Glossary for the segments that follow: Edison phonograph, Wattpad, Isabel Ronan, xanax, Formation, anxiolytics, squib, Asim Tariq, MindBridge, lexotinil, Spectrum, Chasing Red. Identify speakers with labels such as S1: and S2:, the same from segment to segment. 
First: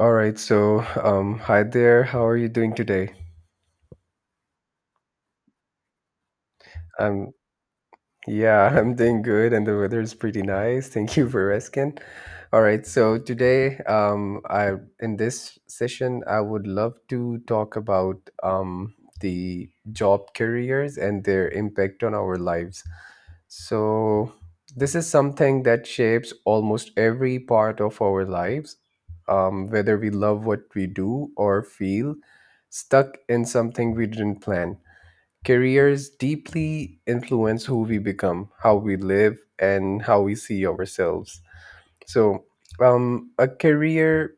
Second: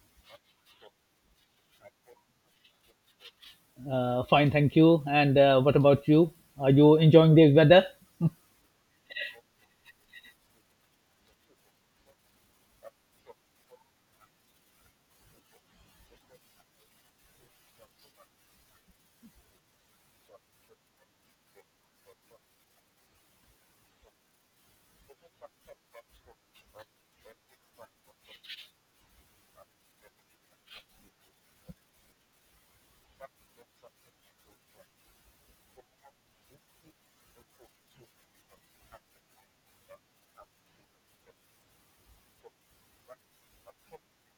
S1: All right, hi there. How are you doing today?
S2: Fine, thank you. And what about you? Are you
S1: Um,
S2: enjoying the weather?
S1: yeah, I'm doing good, and the weather is pretty nice. Thank you for asking. All right, so today, I in this session, I would love to talk about the job careers and their impact on our lives. So, this is something that shapes almost every part of our lives, whether we love what we do or feel stuck in something we didn't plan. Careers deeply influence who we become, how we live, and how we see ourselves. So, a career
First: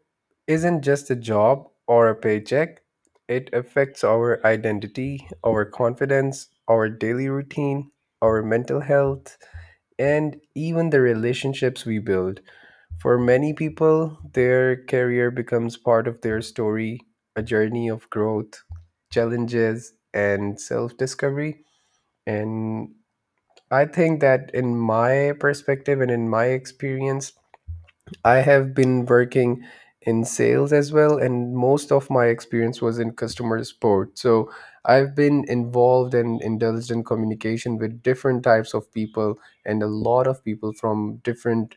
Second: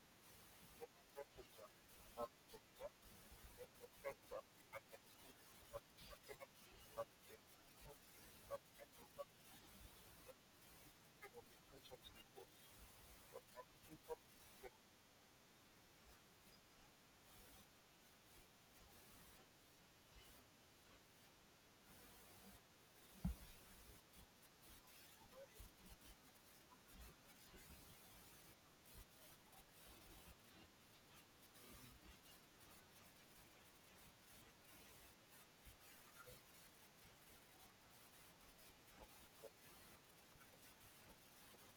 S1: isn't just a job or a paycheck, it affects our identity, our confidence, our daily routine, our mental health, and even the relationships we build. For many people, their career becomes part of their story, a journey of growth, challenges, and self discovery. And I think that, in my perspective and in my experience, I have been working in sales as well, and most of my experience was in customer support. So I've been involved and indulged in communication with different types of people and a lot of people from different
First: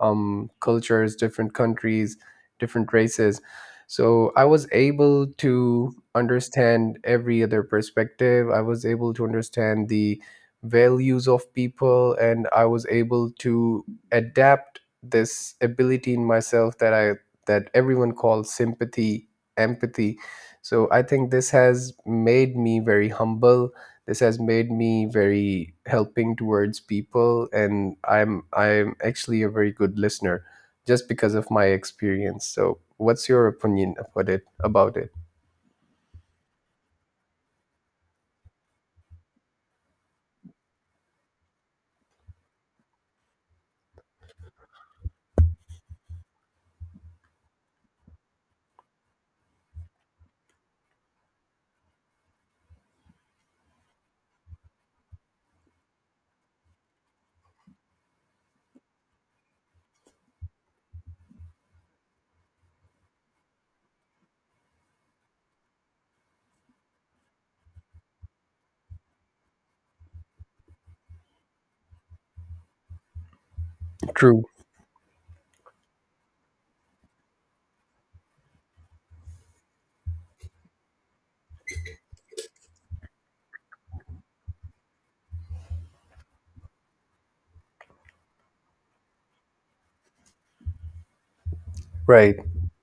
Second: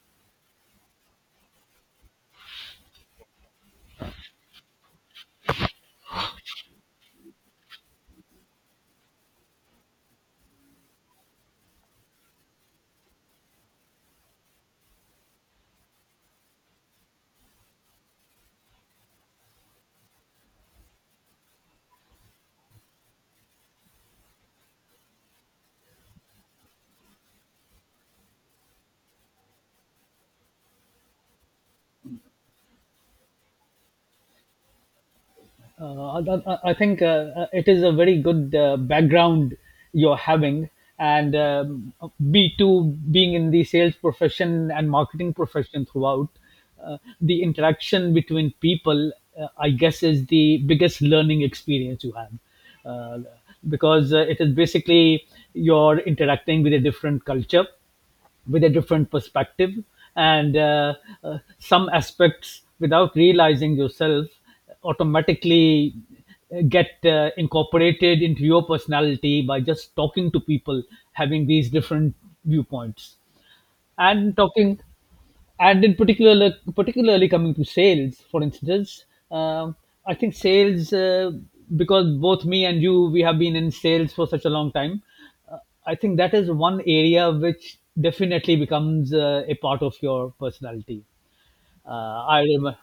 S1: cultures, different countries, different races. So I was able to understand every other perspective. I was able to understand the values of people, and I was able to adapt this ability in myself that everyone calls sympathy, empathy. So I think this has made me very humble. This has made me very helping towards people, and I'm actually a very good listener, just because of my experience. So, what's your opinion about it? About it?
S2: I think it is a very good background you're having, and B two being in the sales profession and marketing profession throughout, the interaction between people, I guess, is the biggest learning experience you have, uh, because it is basically you're interacting with a different culture with a different perspective and some aspects without realizing yourself automatically get incorporated into your personality by just talking to people having these different viewpoints and
S1: True.
S2: talking. And in particular particularly coming to sales, for instance. um, I think sales, because both me and you, we have been in sales for such a long time, uh, I think that is one area which definitely becomes a part of your personality. uh,
S1: Right.
S2: i rem-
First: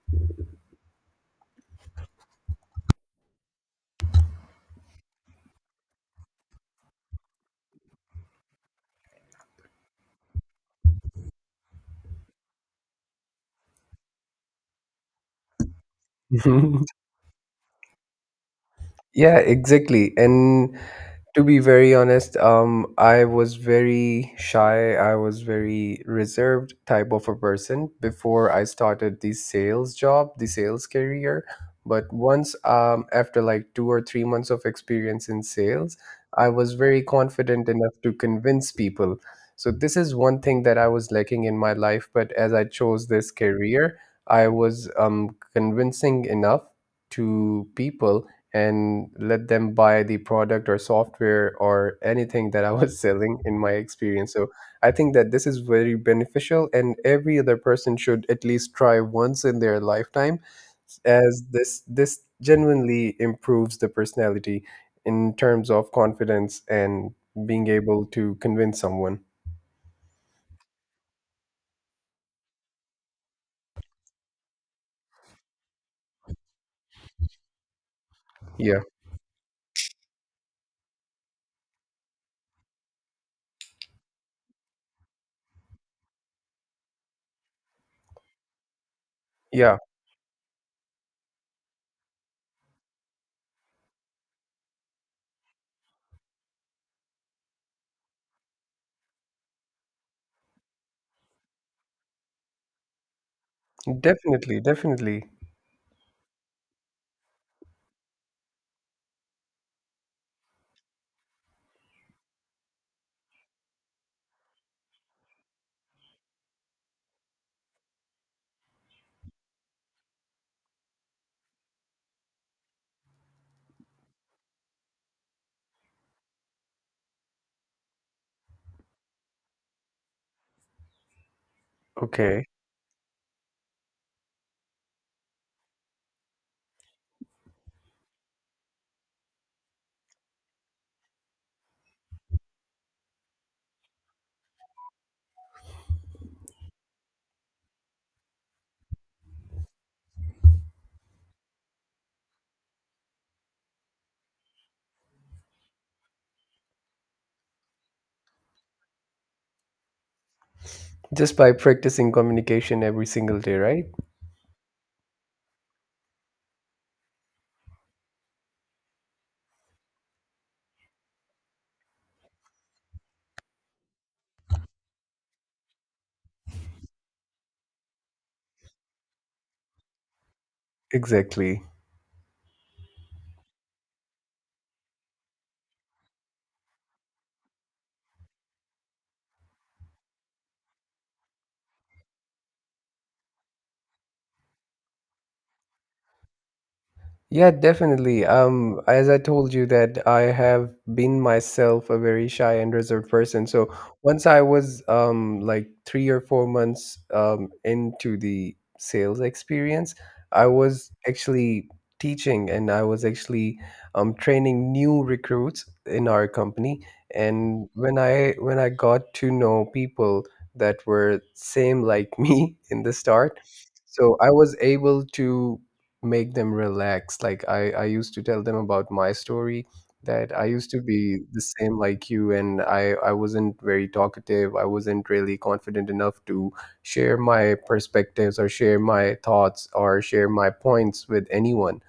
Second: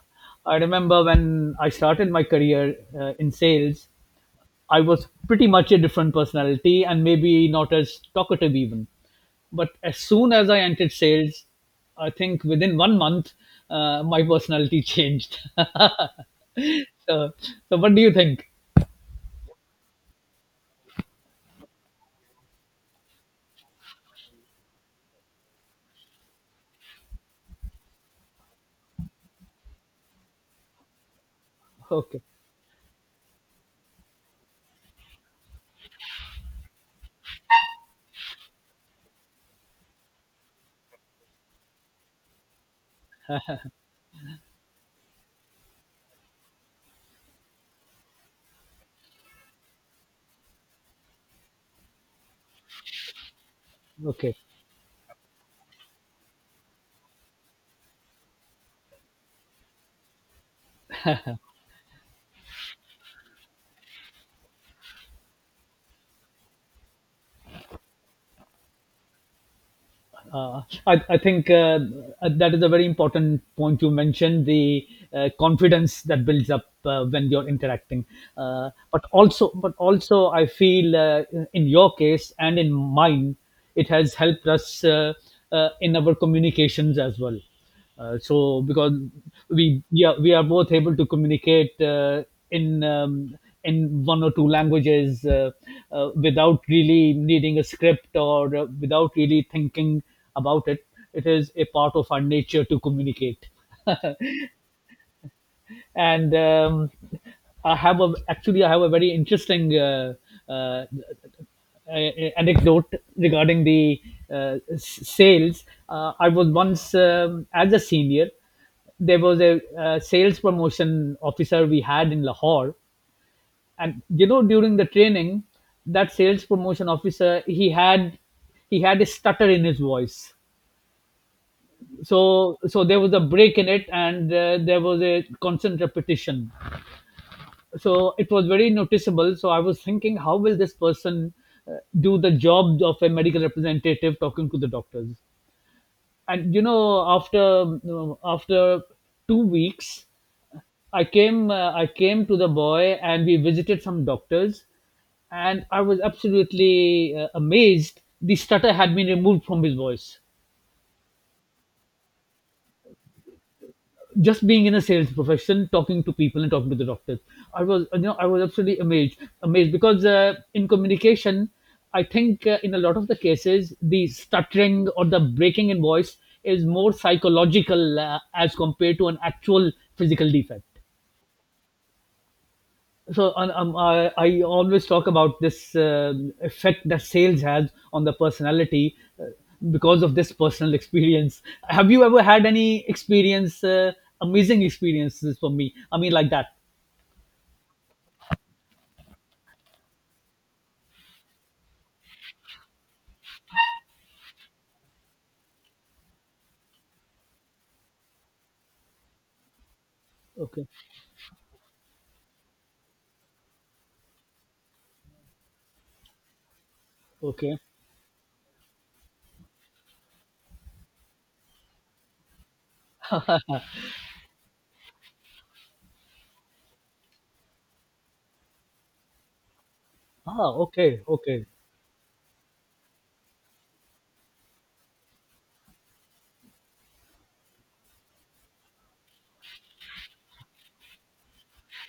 S2: I remember when I started my career in sales, I was pretty much a different personality and maybe not as talkative even. But as soon as I entered sales, I think within 1 month, my personality changed. So what do you think?
S1: Yeah, exactly. And To be very honest, I was very shy. I was very reserved type of a person before I started the sales job, the sales career. But
S2: Okay,
S1: once, after like 2 or 3 months of experience in sales, I was very confident enough to convince people. So this is one thing that I was lacking in my life. But as I chose this career, I was convincing enough to people and let them buy the product or software or anything that I was selling in my experience.
S2: okay.
S1: So I think that this is very beneficial, and every other person should at least try once in their lifetime, as this genuinely improves the personality in terms of confidence and being able to convince someone.
S2: I think that is a very important point you mentioned, the confidence that builds up when you're interacting. Uh,
S1: Yeah,
S2: but also, but also, I feel in your case and in mine, it has helped us in our communications as well. So, because
S1: yeah,
S2: we are both able to communicate in um, in one or two languages, without really needing a script or without really thinking about it. It is a part of our nature to communicate.
S1: definitely, definitely.
S2: and I have a actually, I have a very interesting uh, a- anecdote regarding the sales. I was once as a senior. There was a sales promotion officer we had in Lahore, and you know, during the training, that sales promotion officer, he had a stutter in his voice.
S1: Okay.
S2: So, so there was a break in it, and there was a constant repetition, so it was very noticeable. So I was thinking, how will this person do the job of a medical representative talking to the doctors? And after 2 weeks, I came to the boy, and we visited some doctors, and I was absolutely amazed. The stutter had been removed from his voice
S1: Just by practicing communication every single day, right?
S2: just being in a sales profession, talking to people and talking to the doctors. I was absolutely amazed because in communication, I think in a lot of the cases, the stuttering or the breaking in voice is more psychological as compared to an actual physical defect.
S1: Exactly.
S2: So I always talk about this effect that sales has on the personality, because of this personal experience. Have you ever had any experience, amazing experiences for me, I mean, like that?
S1: Yeah, definitely. As I told you that I have been myself a very shy and reserved person. So once I was like 3 or 4 months into the sales experience, I
S2: Okay,
S1: was actually teaching and I was actually training new recruits in our company.
S2: okay.
S1: And when I got to know people that were same like me in the start, so I was able to make them relax, like I used to tell them about my story that I
S2: Ah,
S1: used to
S2: okay,
S1: be
S2: okay.
S1: the same like you, and I wasn't very talkative, I wasn't really confident enough to share my perspectives or share my thoughts or share my points with anyone.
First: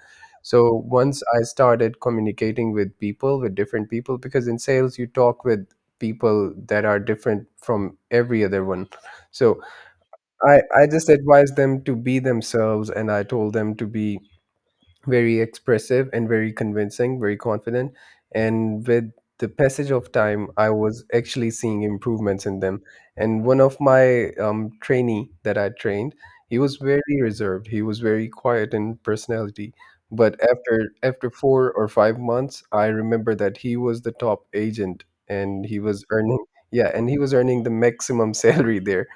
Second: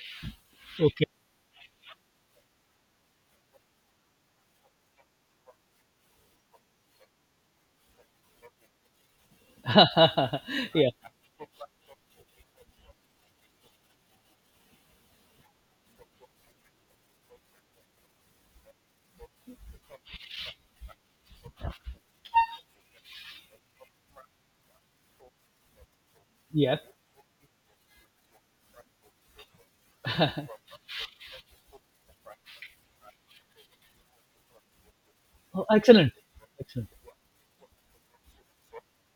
S1: So
S2: Okay.
S1: once I started communicating with people, with different people, because in sales you talk with people that are different from every other one. So I
S2: Yeah,
S1: just advised them to be themselves, and I told them to be very expressive and very convincing, very confident. And with the passage of time, I was actually seeing improvements in them. And one of my trainee that I trained, he
S2: yeah.
S1: was very reserved. He was very quiet in personality. But after 4 or 5 months, I remember that he was the top agent,
S2: Oh,
S1: and
S2: excellent. Excellent.
S1: he was earning the maximum salary there.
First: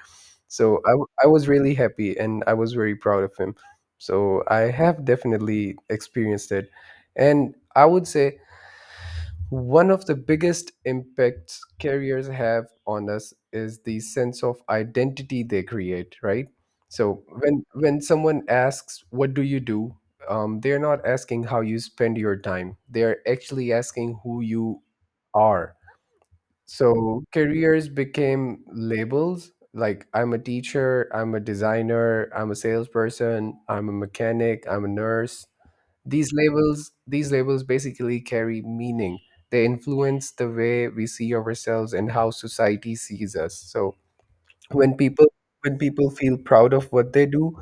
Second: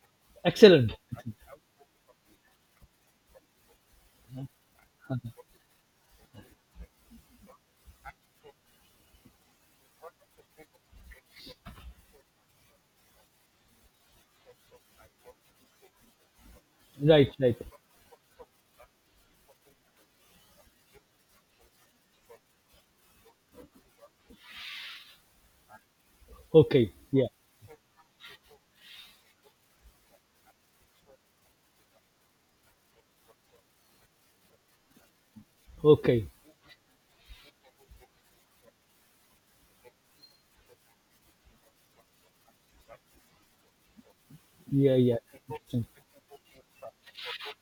S1: So
S2: Excellent.
S1: I was really happy and I was very proud of him. So I have definitely experienced it. And I would say one of the biggest impacts carriers have on us is the sense of identity they create, right? So
S2: Right, right.
S1: when someone asks, "What do you do?" They're not asking how you spend your time. They're actually asking who you are.
S2: Okay,
S1: So
S2: yeah.
S1: careers became labels, like I'm a teacher, I'm a designer, I'm a salesperson, I'm a mechanic, I'm a nurse.
S2: Okay.
S1: These labels basically carry meaning. They influence the way we see ourselves and how society sees us. So when
S2: Yeah, yeah.
S1: people when people feel proud of what they do,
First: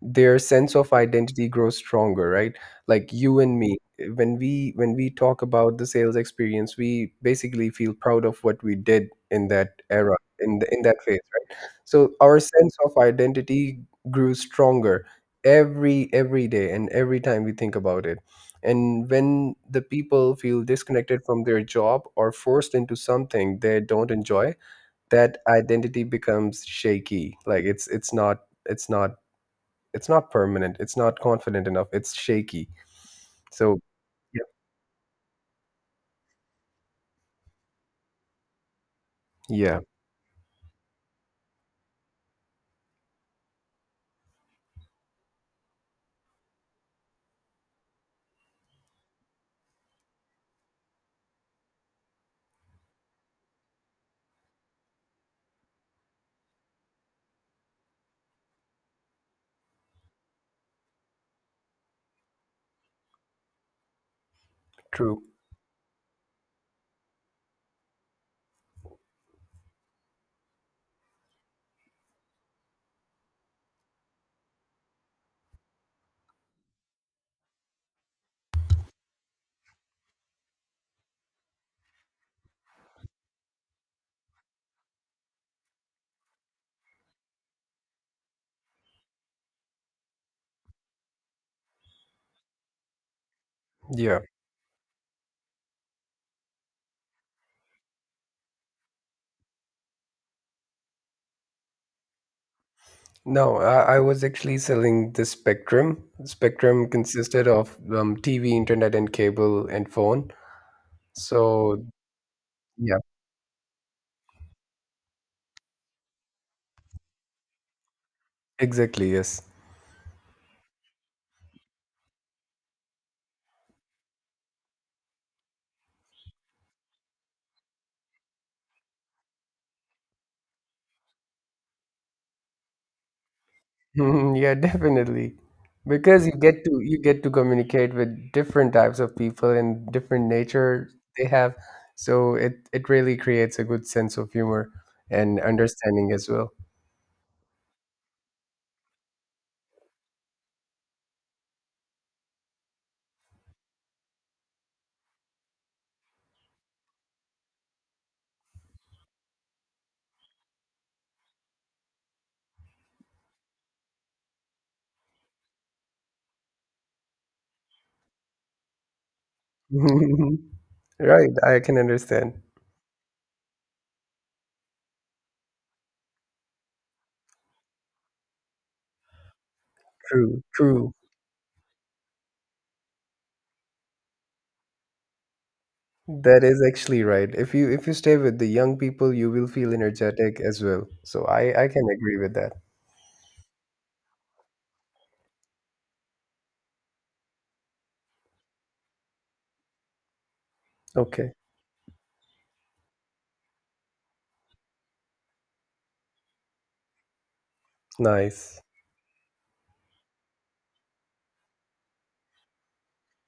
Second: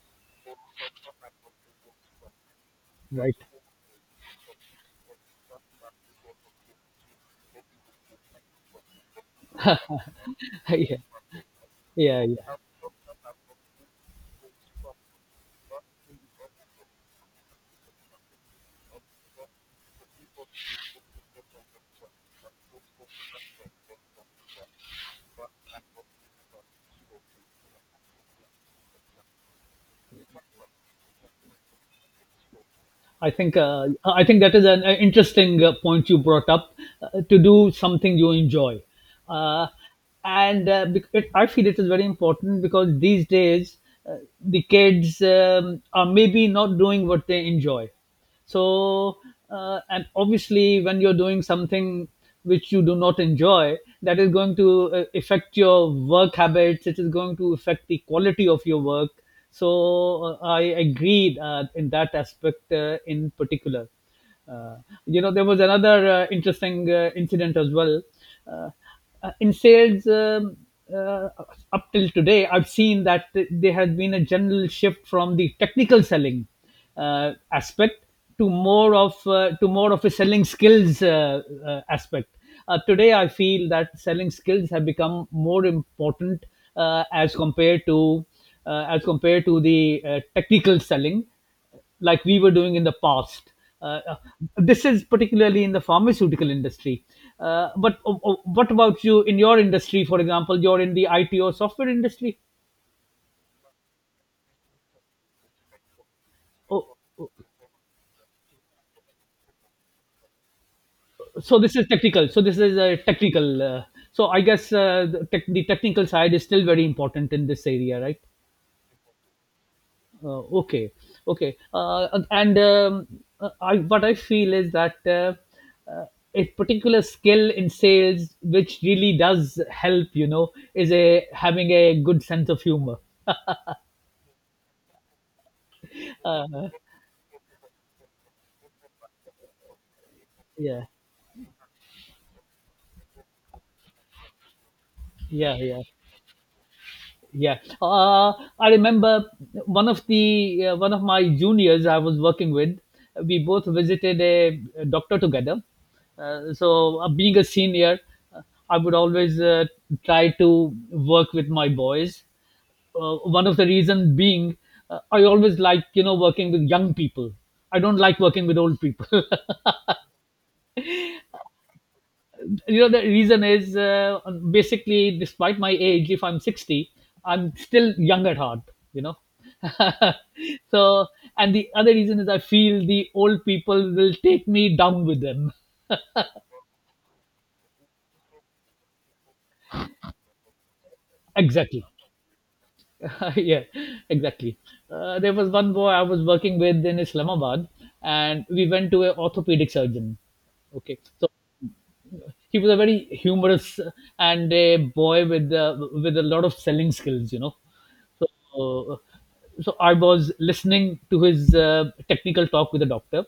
S1: their sense of identity grows stronger, right? Like
S2: Right.
S1: you and me, when we talk about the sales experience, we basically feel proud of what we did in that era, in that
S2: Yeah.
S1: phase, right? So
S2: Yeah,
S1: our
S2: yeah.
S1: sense of identity grew stronger every day and every time we think about it. And when the people feel disconnected from their job or forced into something they don't enjoy, that identity becomes shaky. Like it's not it's not permanent. It's not confident enough. It's shaky. So
S2: I think
S1: yeah,
S2: that is an interesting point you brought up, to do something you enjoy, uh,
S1: yeah,
S2: it, I feel it is very important, because these days the kids are maybe not doing what they enjoy. So, and obviously, when you're doing something which you do not enjoy, that is going to affect your work habits. It is going to affect the quality of your work. So, I agreed in that aspect in particular. Uh, you
S1: true.
S2: know, there was another interesting incident as well. Uh, in sales, uh, up till today, I've seen that there has been a general shift from the technical selling aspect to more of a selling skills aspect. Today, I feel that selling skills have become more important uh, as compared to as compared to the technical selling like we were doing in the past. Uh, uh,
S1: Yeah.
S2: this is particularly in the pharmaceutical industry. But what about you in your industry? For example, you're in the IT or software industry.
S1: No, I was actually selling the Spectrum. Spectrum
S2: Oh, oh,
S1: consisted of TV, internet, and cable and phone.
S2: so this
S1: So
S2: is technical. So this is a
S1: yeah,
S2: technical. So I guess the technical side is still very important in this area, right?
S1: exactly. Yes.
S2: Okay, okay. What I feel is that uh, a particular skill in sales, which really does help, you know, is a having a good sense of humor.
S1: Yeah, definitely. Because you get
S2: Uh,
S1: to you get to communicate with different types of people and different
S2: yeah,
S1: nature they have. So it really creates a good sense of humor and
S2: yeah, yeah.
S1: understanding as well.
S2: Yeah, I remember one of my juniors I was working with. We both visited a, doctor together. So, being a senior, uh, I would always try to work with my boys. One of the reason being, I always like, you know, working with young people. I don't like working with old people.
S1: Right, I can understand.
S2: You know, the reason is basically despite my age, if I'm 60, I'm still young at heart, you know.
S1: True, true.
S2: So, and the other reason is, I feel the old people will take me down with them.
S1: That is actually right. If you stay with the young people, you will feel energetic as well. So I can
S2: Exactly.
S1: agree with that.
S2: Yeah, exactly. There was one boy I was working with in Islamabad, and we went to an orthopedic surgeon. Okay, so
S1: Okay,
S2: he was a very humorous and a boy with a lot of selling skills, you know.
S1: nice.
S2: So, so I was listening to his technical talk with the doctor.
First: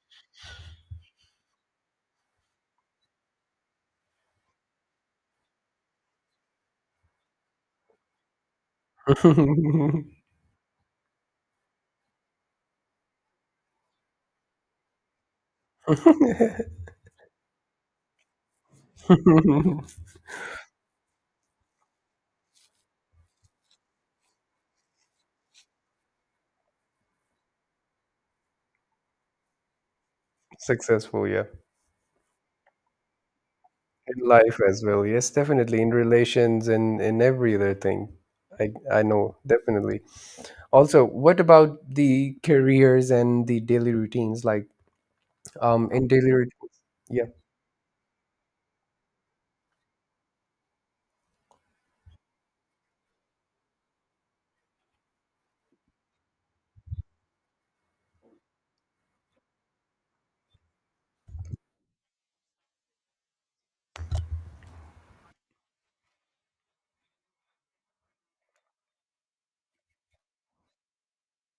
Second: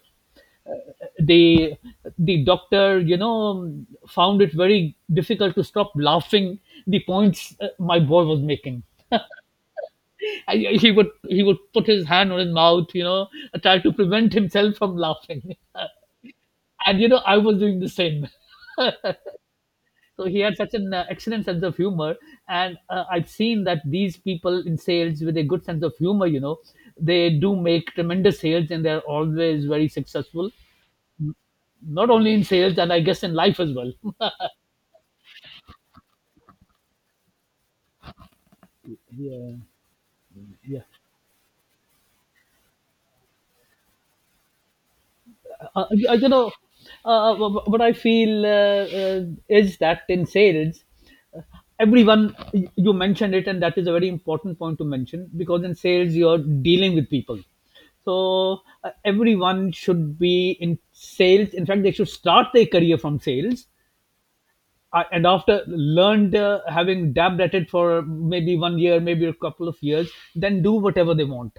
S2: Uh, the the doctor, you know, found it very difficult to stop laughing. The points my boy was making. I, he would put his hand on his mouth, you know, try to prevent himself from laughing. And you know, I was doing the same. So he had such an excellent sense of humor, and I've seen that these people in sales with a good sense of humor, you know, they do make tremendous sales, and they're always very successful.
S1: Successful, yeah.
S2: Not only in sales, and I guess in life as well.
S1: In life as well. Yes, definitely in relations and in every other thing. I know, definitely. Also, what about the careers and the daily routines, like in
S2: You
S1: daily
S2: know,
S1: routines? Yeah.
S2: what I feel is that in sales, uh, everyone, you mentioned it, and that is a very important point to mention, because in sales you're dealing with people. So everyone should be in sales. In fact, they should start their career from sales. And after learned, having dabbed at it for maybe 1 year, maybe a couple of years, then do whatever they want.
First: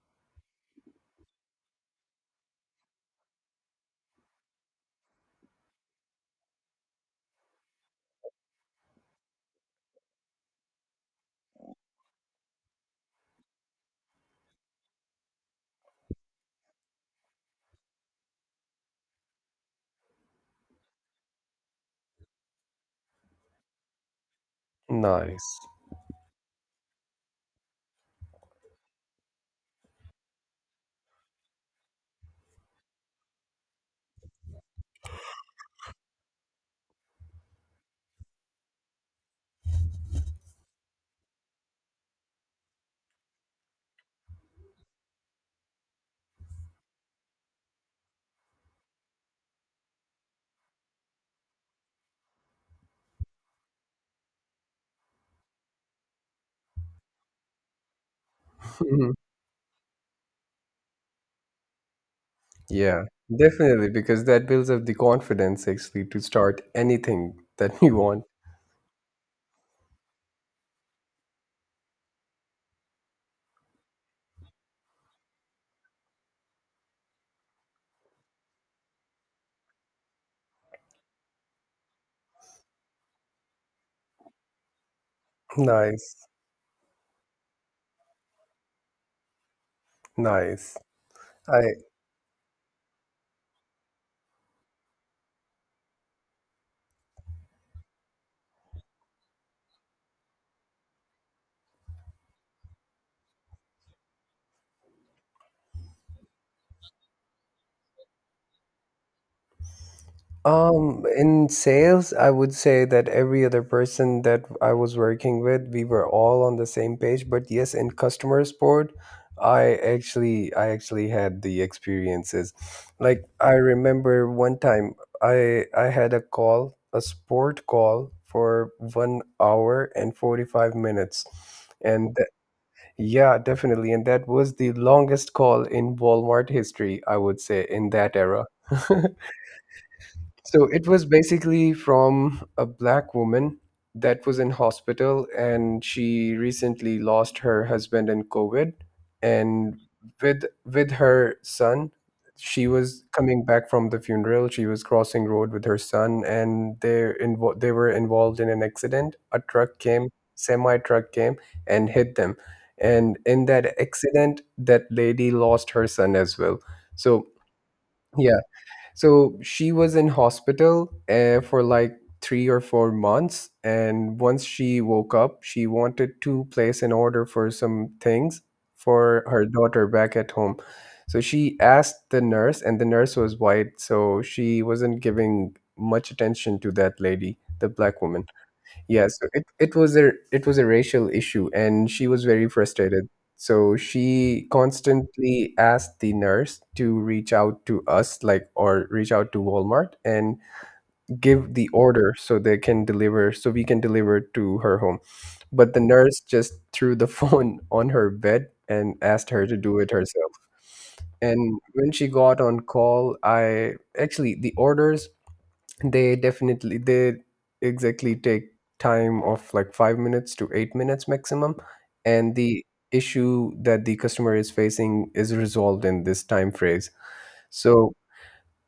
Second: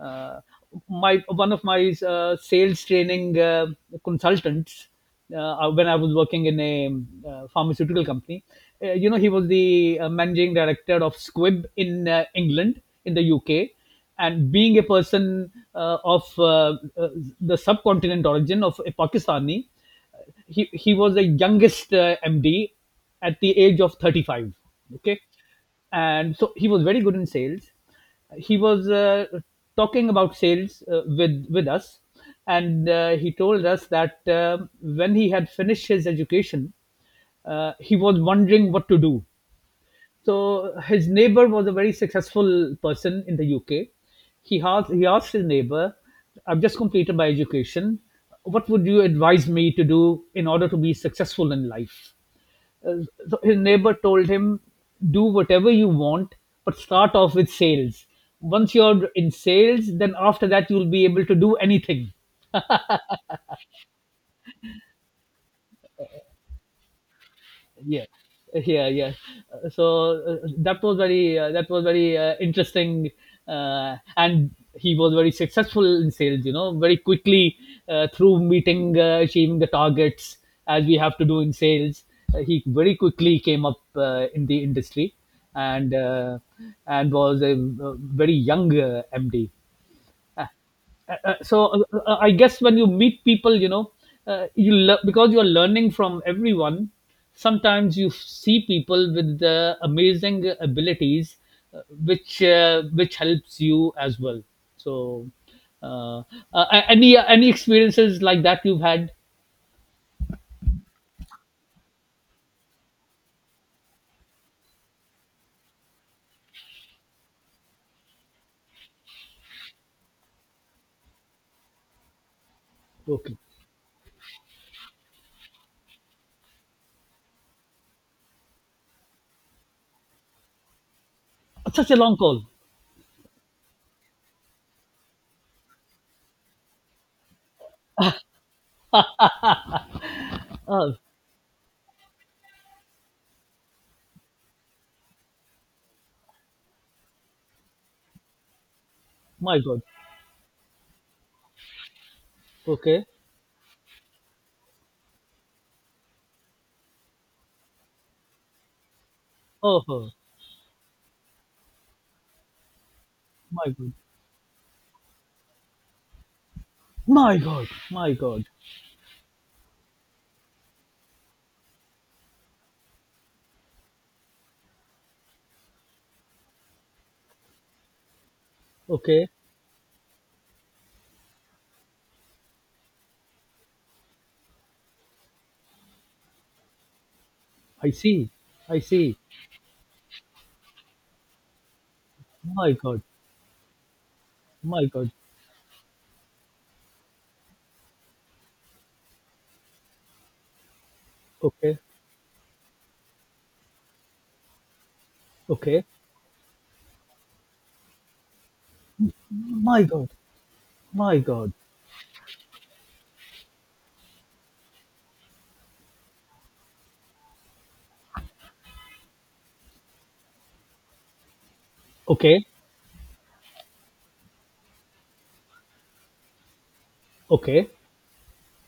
S2: Uh, my one of my sales training consultants, when I was working in a pharmaceutical company, you know, he was the managing director of Squib in england in the UK. And being a person of the subcontinent origin, of a Pakistani, he was the youngest MD at the age of 35. Okay,
S1: Nice.
S2: and so he was very good in sales. He was talking about sales with us, and he told us that when he had finished his education, he was wondering what to do. So his neighbor was a very successful person in the UK. He asked his neighbor, "I've just completed my education. What would you advise me to do in order to be successful in life?" Uh, so his neighbor told him, "Do whatever you want, but start off with sales. Once you're
S1: Mhm.
S2: in sales, then after that, you'll be able to do anything."
S1: Yeah, definitely, because that builds up the confidence actually to start anything that you
S2: Yeah,
S1: want.
S2: yeah, yeah. Uh, so that was very interesting, and he was very successful in sales, you know, very quickly, through meeting, achieving the targets, as we have to do in sales. He very quickly came up in the industry, and
S1: Nice,
S2: uh, and was a, uh very young MD.
S1: nice. I
S2: I guess when you meet people, you know, because you are learning from everyone. Sometimes you see people with amazing abilities, which helps you as well. So, uh, any experiences like that you've had?
S1: In sales, I would say that every other person that I was working with, we were all on the same page. But yes, in customer support, I actually had the experiences. Like
S2: Okay,
S1: I remember one time I had a call, a support call for 1 hour and 45 minutes.
S2: such a
S1: And
S2: long
S1: th-
S2: call.
S1: yeah, definitely. And that was the longest call in Walmart history, I would say, in that era. So it
S2: Oh
S1: was basically from a black woman that was in hospital, and she recently lost her husband in COVID.
S2: my
S1: And
S2: god.
S1: with her son, she was
S2: Okay.
S1: coming back from the funeral. She was crossing road with her son, and they were involved in an accident. A truck
S2: Oh,
S1: came,
S2: oh,
S1: semi truck came, and hit them. And in
S2: my
S1: that
S2: god.
S1: accident, that lady lost her son as well. So
S2: My god. My
S1: yeah,
S2: god.
S1: so she was in hospital for like 3 or 4 months. And once she woke up, she wanted to place an order for some things for
S2: Okay.
S1: her daughter back at home. So she asked the nurse, and the nurse was white. So she wasn't giving much attention to that lady, the
S2: I
S1: black woman.
S2: see. I
S1: Yeah,
S2: see.
S1: so it was a racial issue and she was very
S2: My god.
S1: frustrated. So she
S2: My god.
S1: constantly asked the nurse to reach out to us, like, or reach out to Walmart and give the
S2: Okay.
S1: order, so they can deliver, so we can deliver to her home. But the
S2: Okay.
S1: nurse just threw the phone on her bed and asked her to do
S2: My
S1: it
S2: God.
S1: herself.
S2: My God.
S1: And when she got on call, I actually the orders they definitely they exactly take time of like 5 minutes to 8 minutes maximum, and
S2: Okay.
S1: the issue that the customer is facing is resolved in this time phrase.
S2: Okay.
S1: So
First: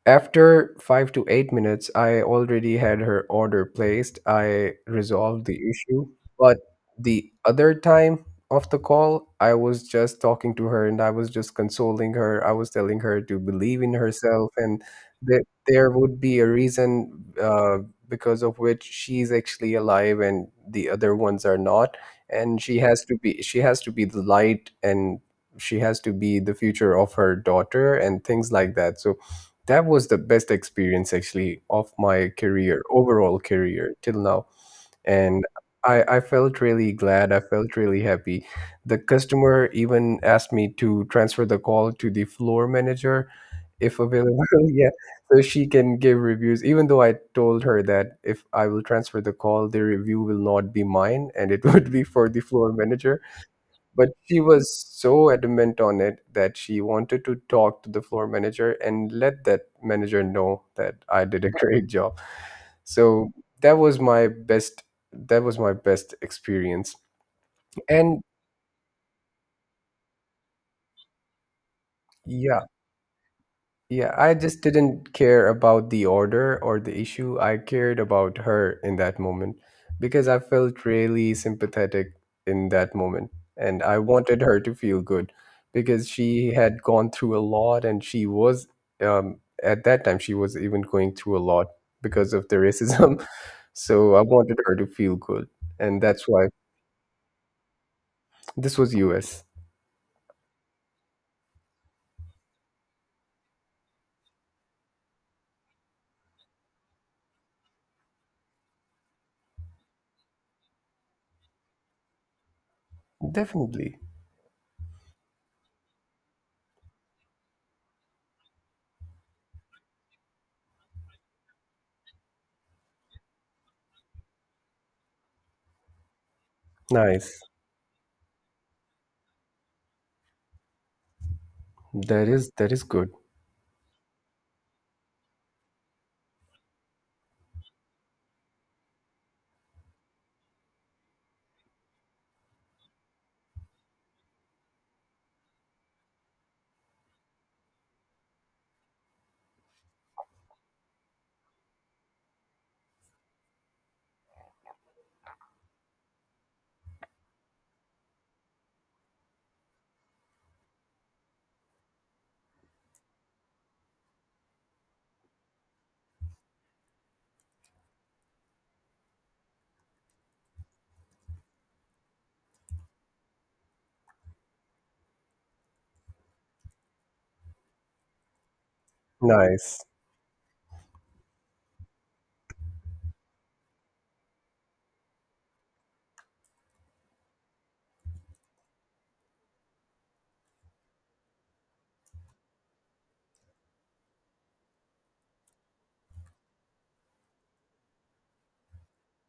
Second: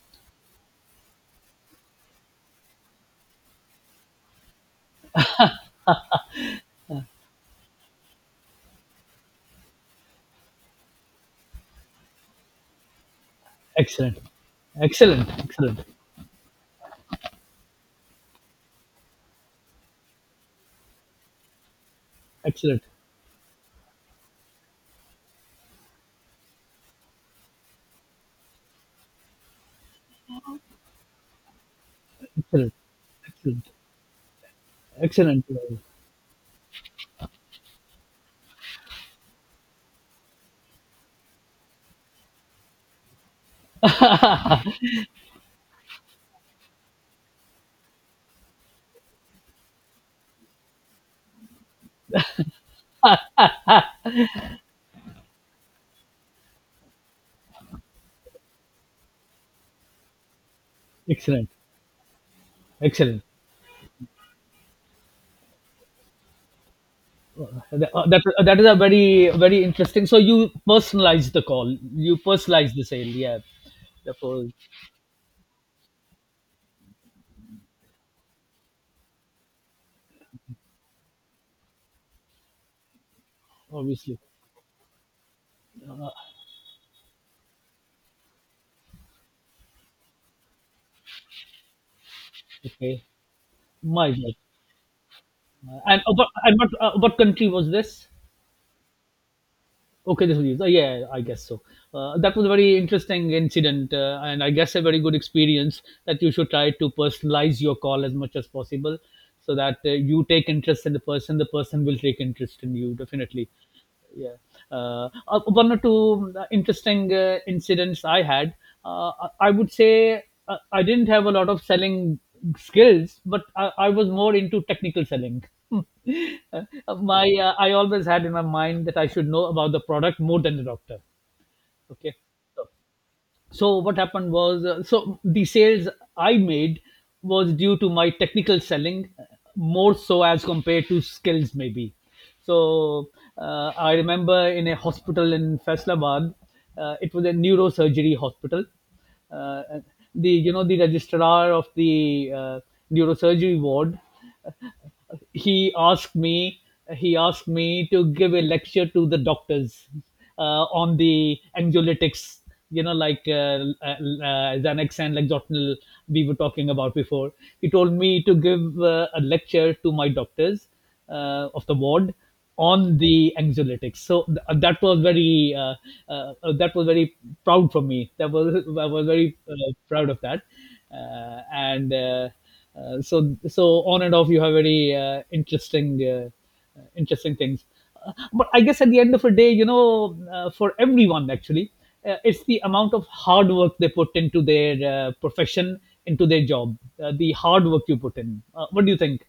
S1: after 5 to 8 minutes, I already had her order placed. I resolved the issue. But the other time of the call, I was just talking to her and I was just consoling her. I was telling her to believe in
S2: Excellent.
S1: herself, and
S2: Excellent.
S1: that
S2: Excellent.
S1: there would be a reason because of which she's actually alive and the other ones are not. And she
S2: Excellent.
S1: has to be she has to be the light, and she has to be the future of her daughter and things like that. So that was the best experience actually of my
S2: Excellent.
S1: career, overall
S2: Excellent.
S1: career till now.
S2: Excellent.
S1: And
S2: uh,
S1: I felt really glad. I felt really happy. The customer even asked me to transfer the call to the floor manager if available. Yeah. So she can give reviews, even though I told her that if I will transfer the call, the review will not be mine and it would be for the floor manager. But she was so adamant on it that she wanted to talk to the floor manager and let that manager know that I did a
S2: Excellent.
S1: great job.
S2: Excellent.
S1: So that was my best that was my best experience. And
S2: That is a very, very interesting. So you personalize the call. You
S1: yeah.
S2: personalize the sale. Yeah.
S1: Yeah, I
S2: Therefore,
S1: just didn't care about the order or the issue. I cared about her in that moment because I felt really sympathetic in that moment. And I
S2: obviously.
S1: wanted her to feel good because
S2: Uh,
S1: she had gone through a lot and she was, at that time, she was even going through a lot because of the
S2: okay.
S1: racism.
S2: My
S1: So I
S2: God.
S1: wanted her to feel good. And
S2: And
S1: that's why
S2: and what country was this?
S1: this was US.
S2: Okay, this was use. Yeah, I guess so. That was a very interesting incident, and I guess a very good experience that you should try to personalize your call as much as possible so that you take interest in the person will take interest in you, definitely.
S1: Definitely.
S2: Yeah. One or two interesting incidents I had. I would say I didn't have a lot of selling skills, but I was more into technical selling. Uh, my
S1: Nice.
S2: I always had in my mind that I should know about the product more than the doctor. Okay.
S1: That is
S2: So,
S1: that is good.
S2: so what happened was, so the sales I made was due to my technical selling, more so as compared to skills maybe. So I remember in a hospital in Faisalabad. It was a neurosurgery hospital. Uh, the you know the registrar of the neurosurgery ward, he asked me he asked me to give a lecture to the doctors on the anxiolytics, you know, like Xanax and Lexotinil we were talking about before. He told me to give a lecture to my doctors of the ward on the anxiolytics. So that was very uh, that was very proud for me. That was, I was very
S1: Nice.
S2: proud of that. And So so on and off, you have very interesting interesting things. But I guess at the end of the day, you know, for everyone actually, it's the amount of hard work they put into their profession, into their job, the hard work you put in. What do you think?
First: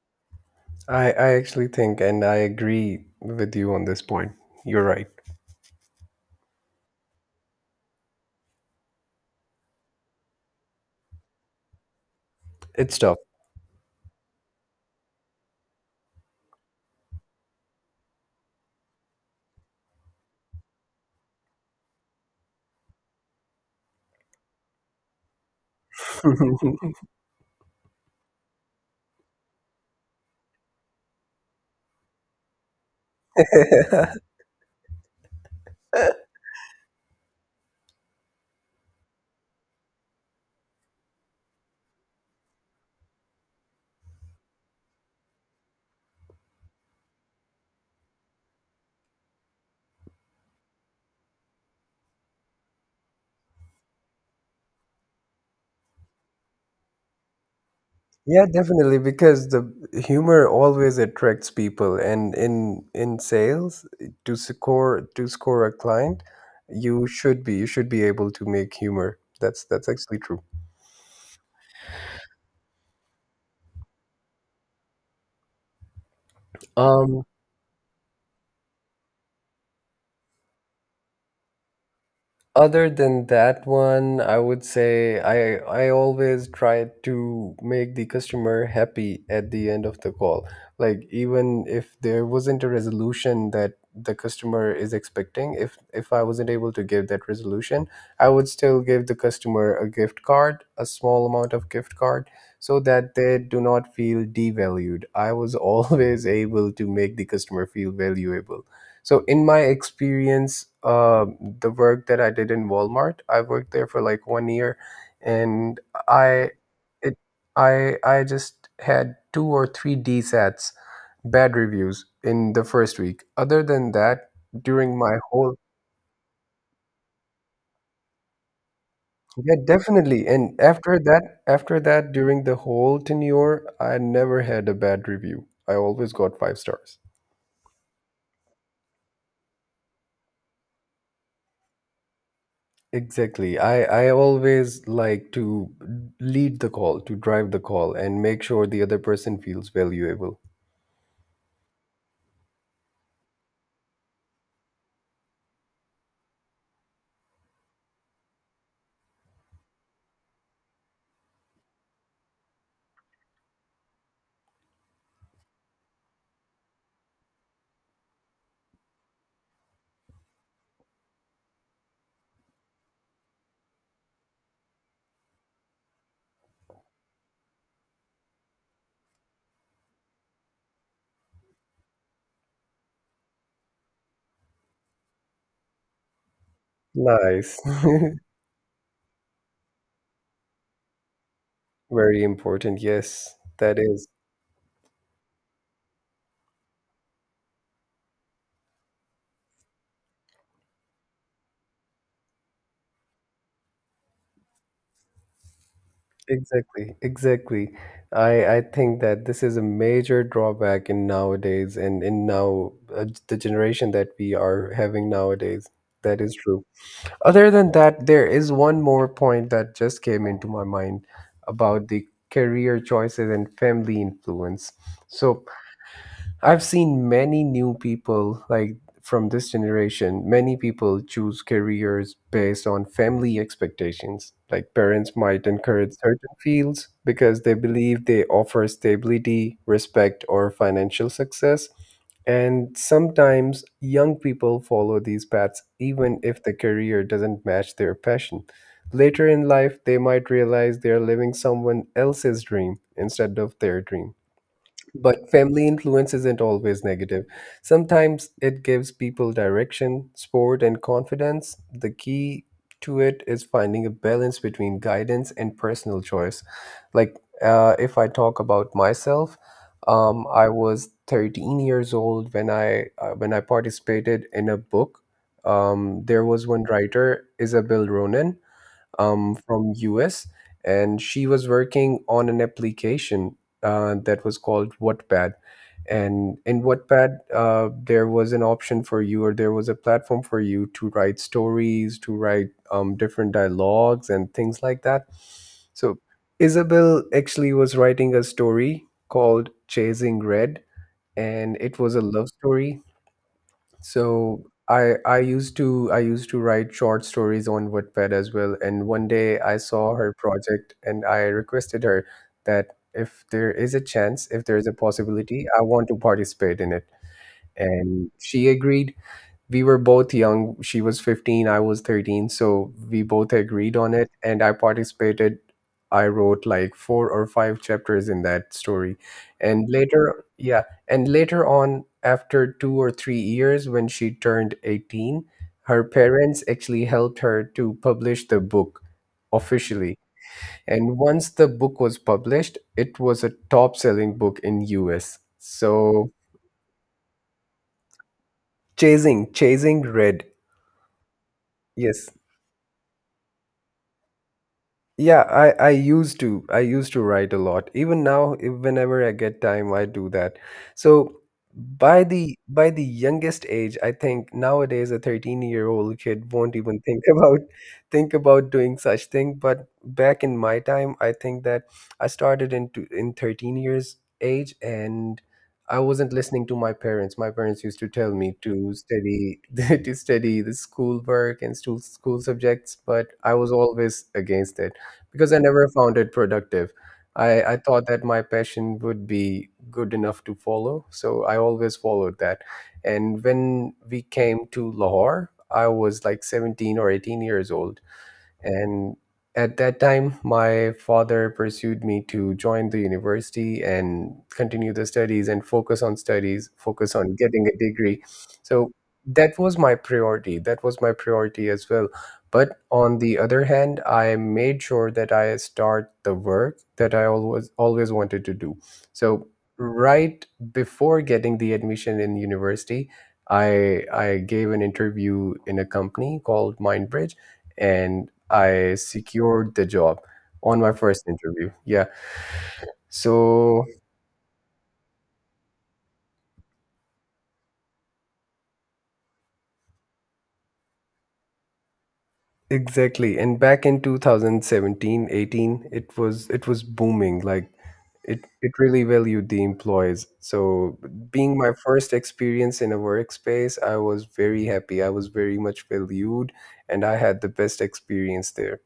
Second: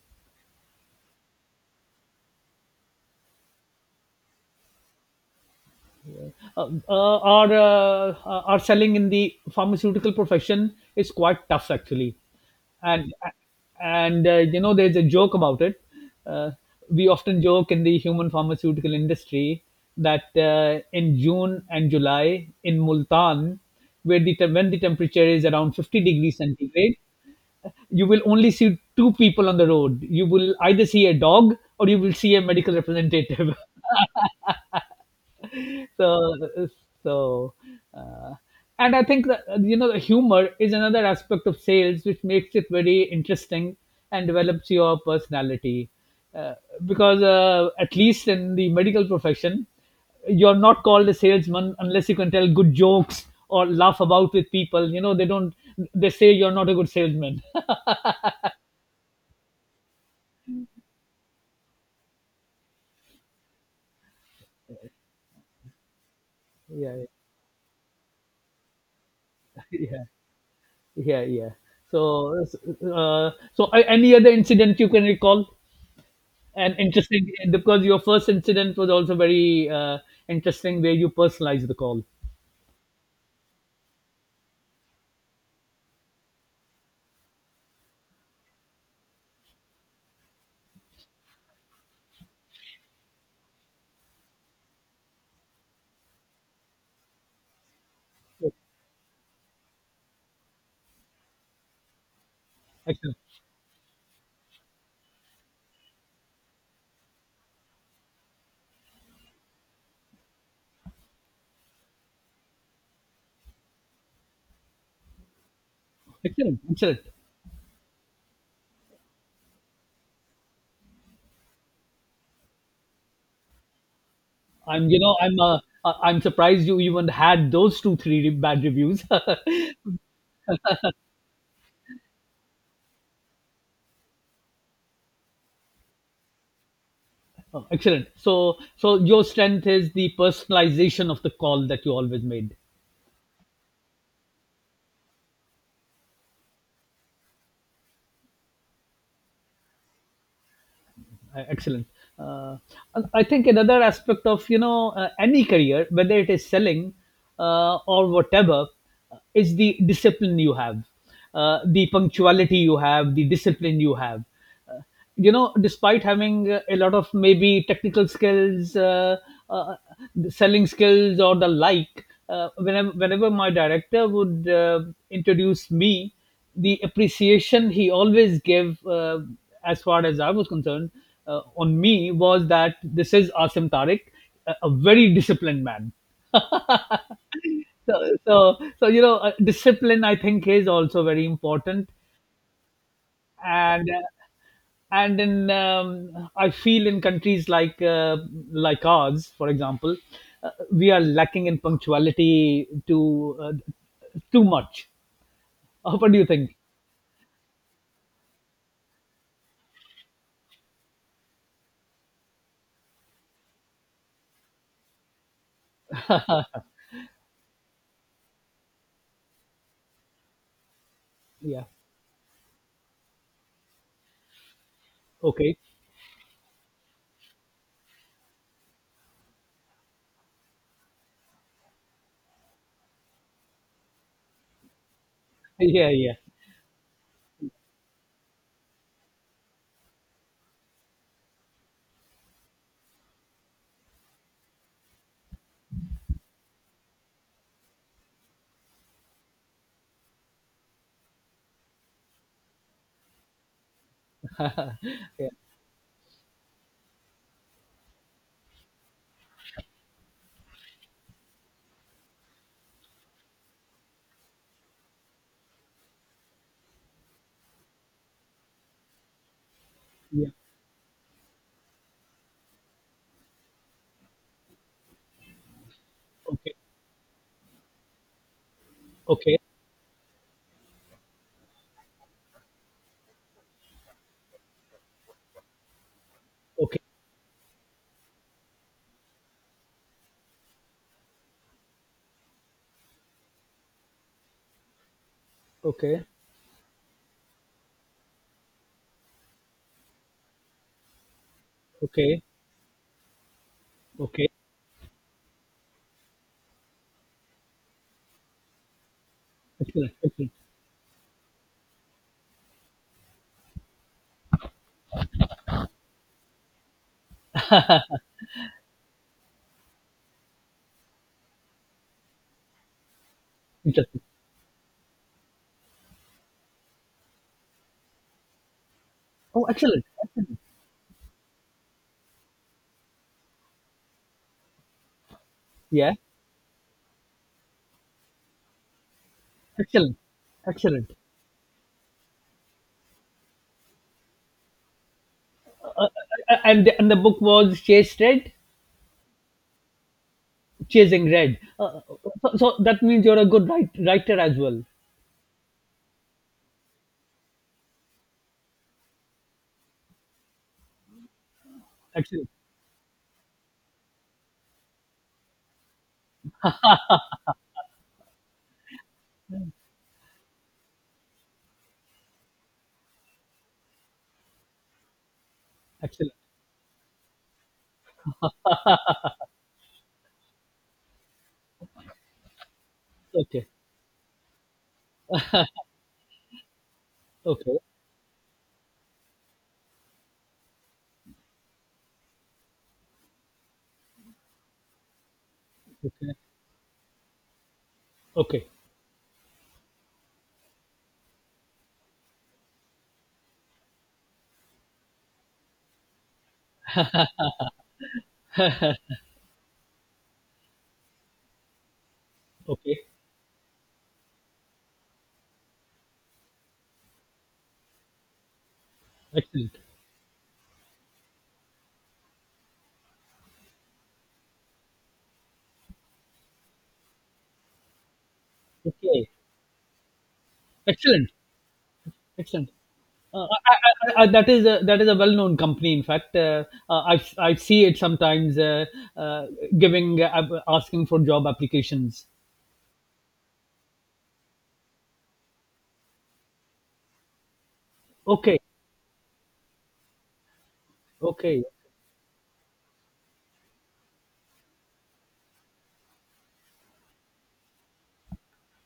S1: I actually think, and I agree with you on this point. You're right.
S2: Are selling in the pharmaceutical profession is quite tough actually.
S1: It's
S2: and
S1: tough.
S2: and uh, you know, there's a joke about it. uh, we often joke in the human pharmaceutical industry that in June and July in Multan, where the when the temperature is around 50 degrees centigrade, you will only see two people on the road. You will either see a dog or you will see a medical representative. so so uh, and I think that, you know, the humor is another aspect of sales which makes it very interesting and develops your personality, uh, because at least in the medical profession, you're not called a salesman unless you can tell good jokes or laugh about with people. You know, they say you're not a good salesman.
S1: Yeah, definitely, because the humor always attracts people, and in sales, to score a client,
S2: yeah
S1: you should be able to make humor. That's
S2: yeah,
S1: actually true.
S2: yeah yeah. So uh, any other incident you can recall and
S1: Um,
S2: interesting? Because your first incident was also very interesting, where you personalized the call.
S1: other than that one, I would say I always try to make the customer happy at the end of the call. Like, even if there wasn't a resolution that the customer is expecting, if I wasn't able to give that resolution, I would
S2: So,
S1: still give the customer a gift card, a small amount of gift card, so that
S2: excellent.
S1: they do not feel devalued. I was always able to make the customer feel valuable. So, in my experience, the work that I did in Walmart, I worked there for like one year, and I,
S2: Excellent.
S1: it, I just had two or three DSATs, bad reviews in the first week. Other than that,
S2: I'm
S1: during
S2: you know
S1: my
S2: I'm
S1: whole,
S2: I- I'm surprised you even had those two three bad reviews.
S1: yeah, definitely. And after that, during the whole tenure, I never had a bad review. I always got five stars.
S2: Oh, excellent. So, so your strength is the personalization of the call that you always made.
S1: Exactly. I always like to lead the call, to drive the call, and make sure the other person feels valuable.
S2: Excellent. uh, I think another aspect of, you know, any career, whether it is selling or whatever, is the discipline you have, the punctuality you have, the discipline you have. uh, you know, despite having a lot of maybe technical skills, uh, the selling skills or the like, whenever my director would introduce me, the appreciation he always gave, as far as I was concerned, on me was that this is Asim Tariq, a very disciplined man.
S1: Nice.
S2: So, you know, discipline, I think, is also very important,
S1: Very important. Yes, that
S2: and uh,
S1: is.
S2: and in I feel, in countries like ours, for example, we are lacking in punctuality to too much. What do you think?
S1: Exactly. Exactly. I think that this is a major drawback in nowadays and in now the generation that we are having nowadays. That is true. Other than that, there is one more point that just came into my mind
S2: Yeah.
S1: about the career choices and family influence. So,
S2: Okay.
S1: I've seen many new people like from this generation, many people choose careers based on family expectations. Like, parents might
S2: Yeah.
S1: encourage
S2: Yeah.
S1: certain fields because they believe they offer stability, respect, or financial success. And sometimes young people follow these paths even if the career doesn't match their passion. Later in life, they might realize they're living someone else's dream instead of their dream.
S2: Yeah.
S1: But family influence isn't always negative. Sometimes it gives people direction, support, and confidence. The key to it is finding a balance between guidance and personal choice. Like, if I talk about myself,
S2: Yeah.
S1: I was 13 years old when I participated in a book. There was
S2: Okay.
S1: one writer, Isabel Ronan,
S2: Okay.
S1: from US, and she was working on an application that was called Wattpad. And in
S2: Okay.
S1: Wattpad, there was an option for you, or there was a platform for you to write stories, to write different dialogues, and things like that. So
S2: Okay.
S1: Isabel actually was writing a story called Chasing Red, and it was a
S2: Okay.
S1: love story.
S2: Okay.
S1: So I used to write short stories on Wattpad as well. And one day I
S2: Excellent.
S1: saw her
S2: Excellent.
S1: project and I requested her that if there is a chance, if there is a possibility, I want to participate in it. And she agreed. We were both young. She was 15, I was 13. So we both agreed on
S2: Interesting.
S1: it. And I participated. I wrote like four or five chapters in that story.
S2: Oh,
S1: And
S2: excellent.
S1: later,
S2: Excellent.
S1: yeah. And later on, after 2 or 3 years, when she turned 18, her
S2: Yeah.
S1: parents actually helped her to publish the book officially.
S2: Excellent. Excellent.
S1: And once the book was published, it was a top selling book in US. So
S2: And the book was Chase Red,
S1: Chasing Red.
S2: Chasing Red.
S1: Yes.
S2: So, so that means you're a good writer as well.
S1: Yeah, I used to. I used to write a lot. Even now, if whenever I get time, I do that. So by
S2: Excellent.
S1: the by the youngest age, I think nowadays a 13-year-old kid won't even think about doing such thing. But back in my time, I think that I started into in 13 years age and I wasn't
S2: Excellent.
S1: listening to my parents. My parents used to tell me to study to study the schoolwork and school subjects, but I
S2: Okay.
S1: was always against it because I never found it productive. I
S2: Okay.
S1: thought that my passion would be good enough to follow, so I always followed that. And when we came to Lahore, I was
S2: Okay.
S1: like 17 or 18 years old,
S2: Okay.
S1: and at that time, my father pursued me to join the university and continue the studies and focus on studies, focus on getting a degree. So that was my priority. That was my priority as well. But
S2: Okay.
S1: on the other hand, I made sure that I start the work that I always always wanted to do. So
S2: Excellent.
S1: right before getting the admission in university, I gave an interview in a company called MindBridge and I
S2: Okay.
S1: secured the job on my first
S2: Excellent.
S1: interview. Yeah.
S2: Excellent.
S1: So
S2: I, that is a well-known company. In fact, I see it sometimes uh, giving asking for job applications.
S1: exactly. And back in 2017, 18, it was booming. Like it
S2: Okay,
S1: it really valued the employees. So being
S2: okay,
S1: my first experience in a workspace, I was very happy. I was very much valued and I had the best experience there.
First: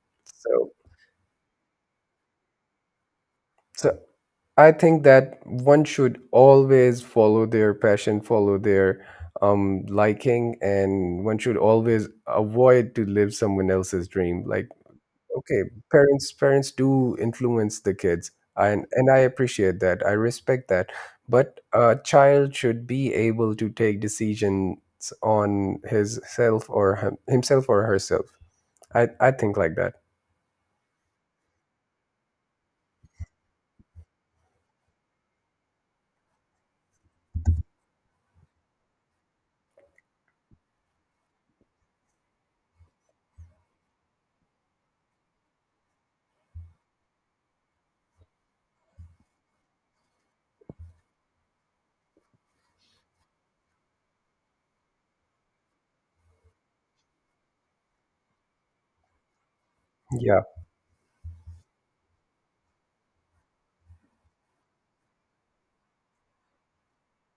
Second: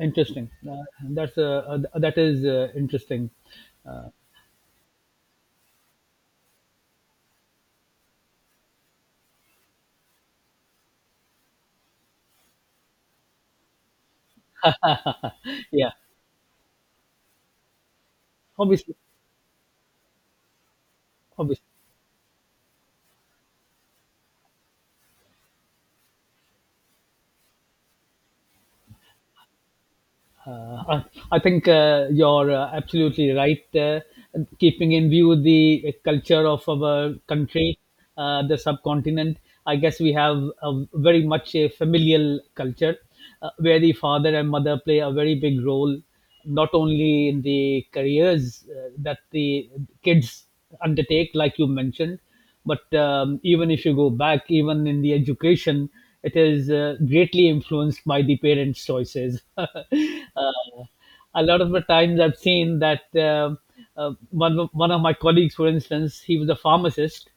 S2: interesting.
S1: So
S2: That's that is interesting.
S1: so I think that one should always follow their passion, follow their liking, and one should always avoid to live someone else's dream. Like, okay,
S2: Yeah,
S1: parents do influence the kids, and
S2: obviously,
S1: and I appreciate that. I respect that, but
S2: obviously.
S1: a child should be able to take decisions on his self or himself or herself. I think like that.
S2: Uh, I I think you're absolutely right. Keeping in view the culture of our country, the subcontinent, I guess we have a very much a familial culture where the father and mother play a very big role, not only in the careers that the kids undertake, like you mentioned, but even if you go back, even in the education, it is greatly influenced by the parents' choices.
S1: Yeah.
S2: A lot of the times I've seen that one of my colleagues, for instance, he was a pharmacist,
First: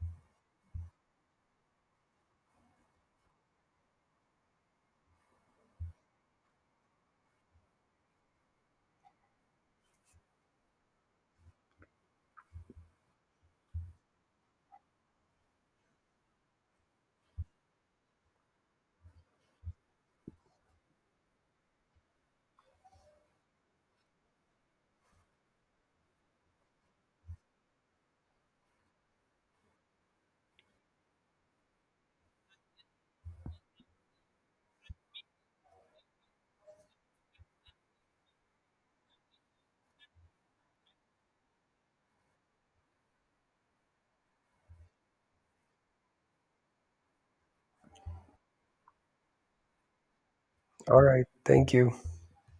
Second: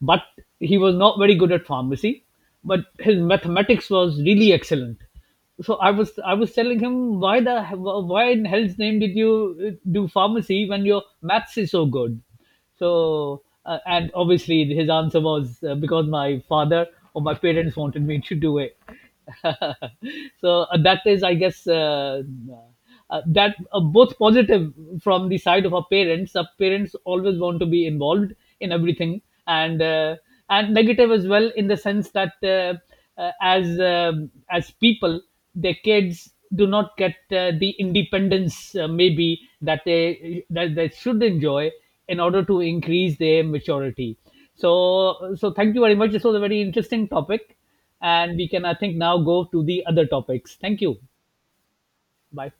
S2: but he was not very good at pharmacy, but his mathematics was really excellent. So I was telling him, why the why in hell's name did you do pharmacy when your maths is so good? So and obviously his answer was, because my father or my parents wanted me to do it. So that is, I guess, that both positive from the side of our parents, our parents always want to be involved in everything, and and negative as well, in the sense that as people, their kids do not get the independence maybe that they should enjoy in order to increase their maturity. So, so thank you very much, this was a very interesting topic, and we can, I think, now go to the other topics. Thank you.
S1: All right. Thank you.
S2: Bye.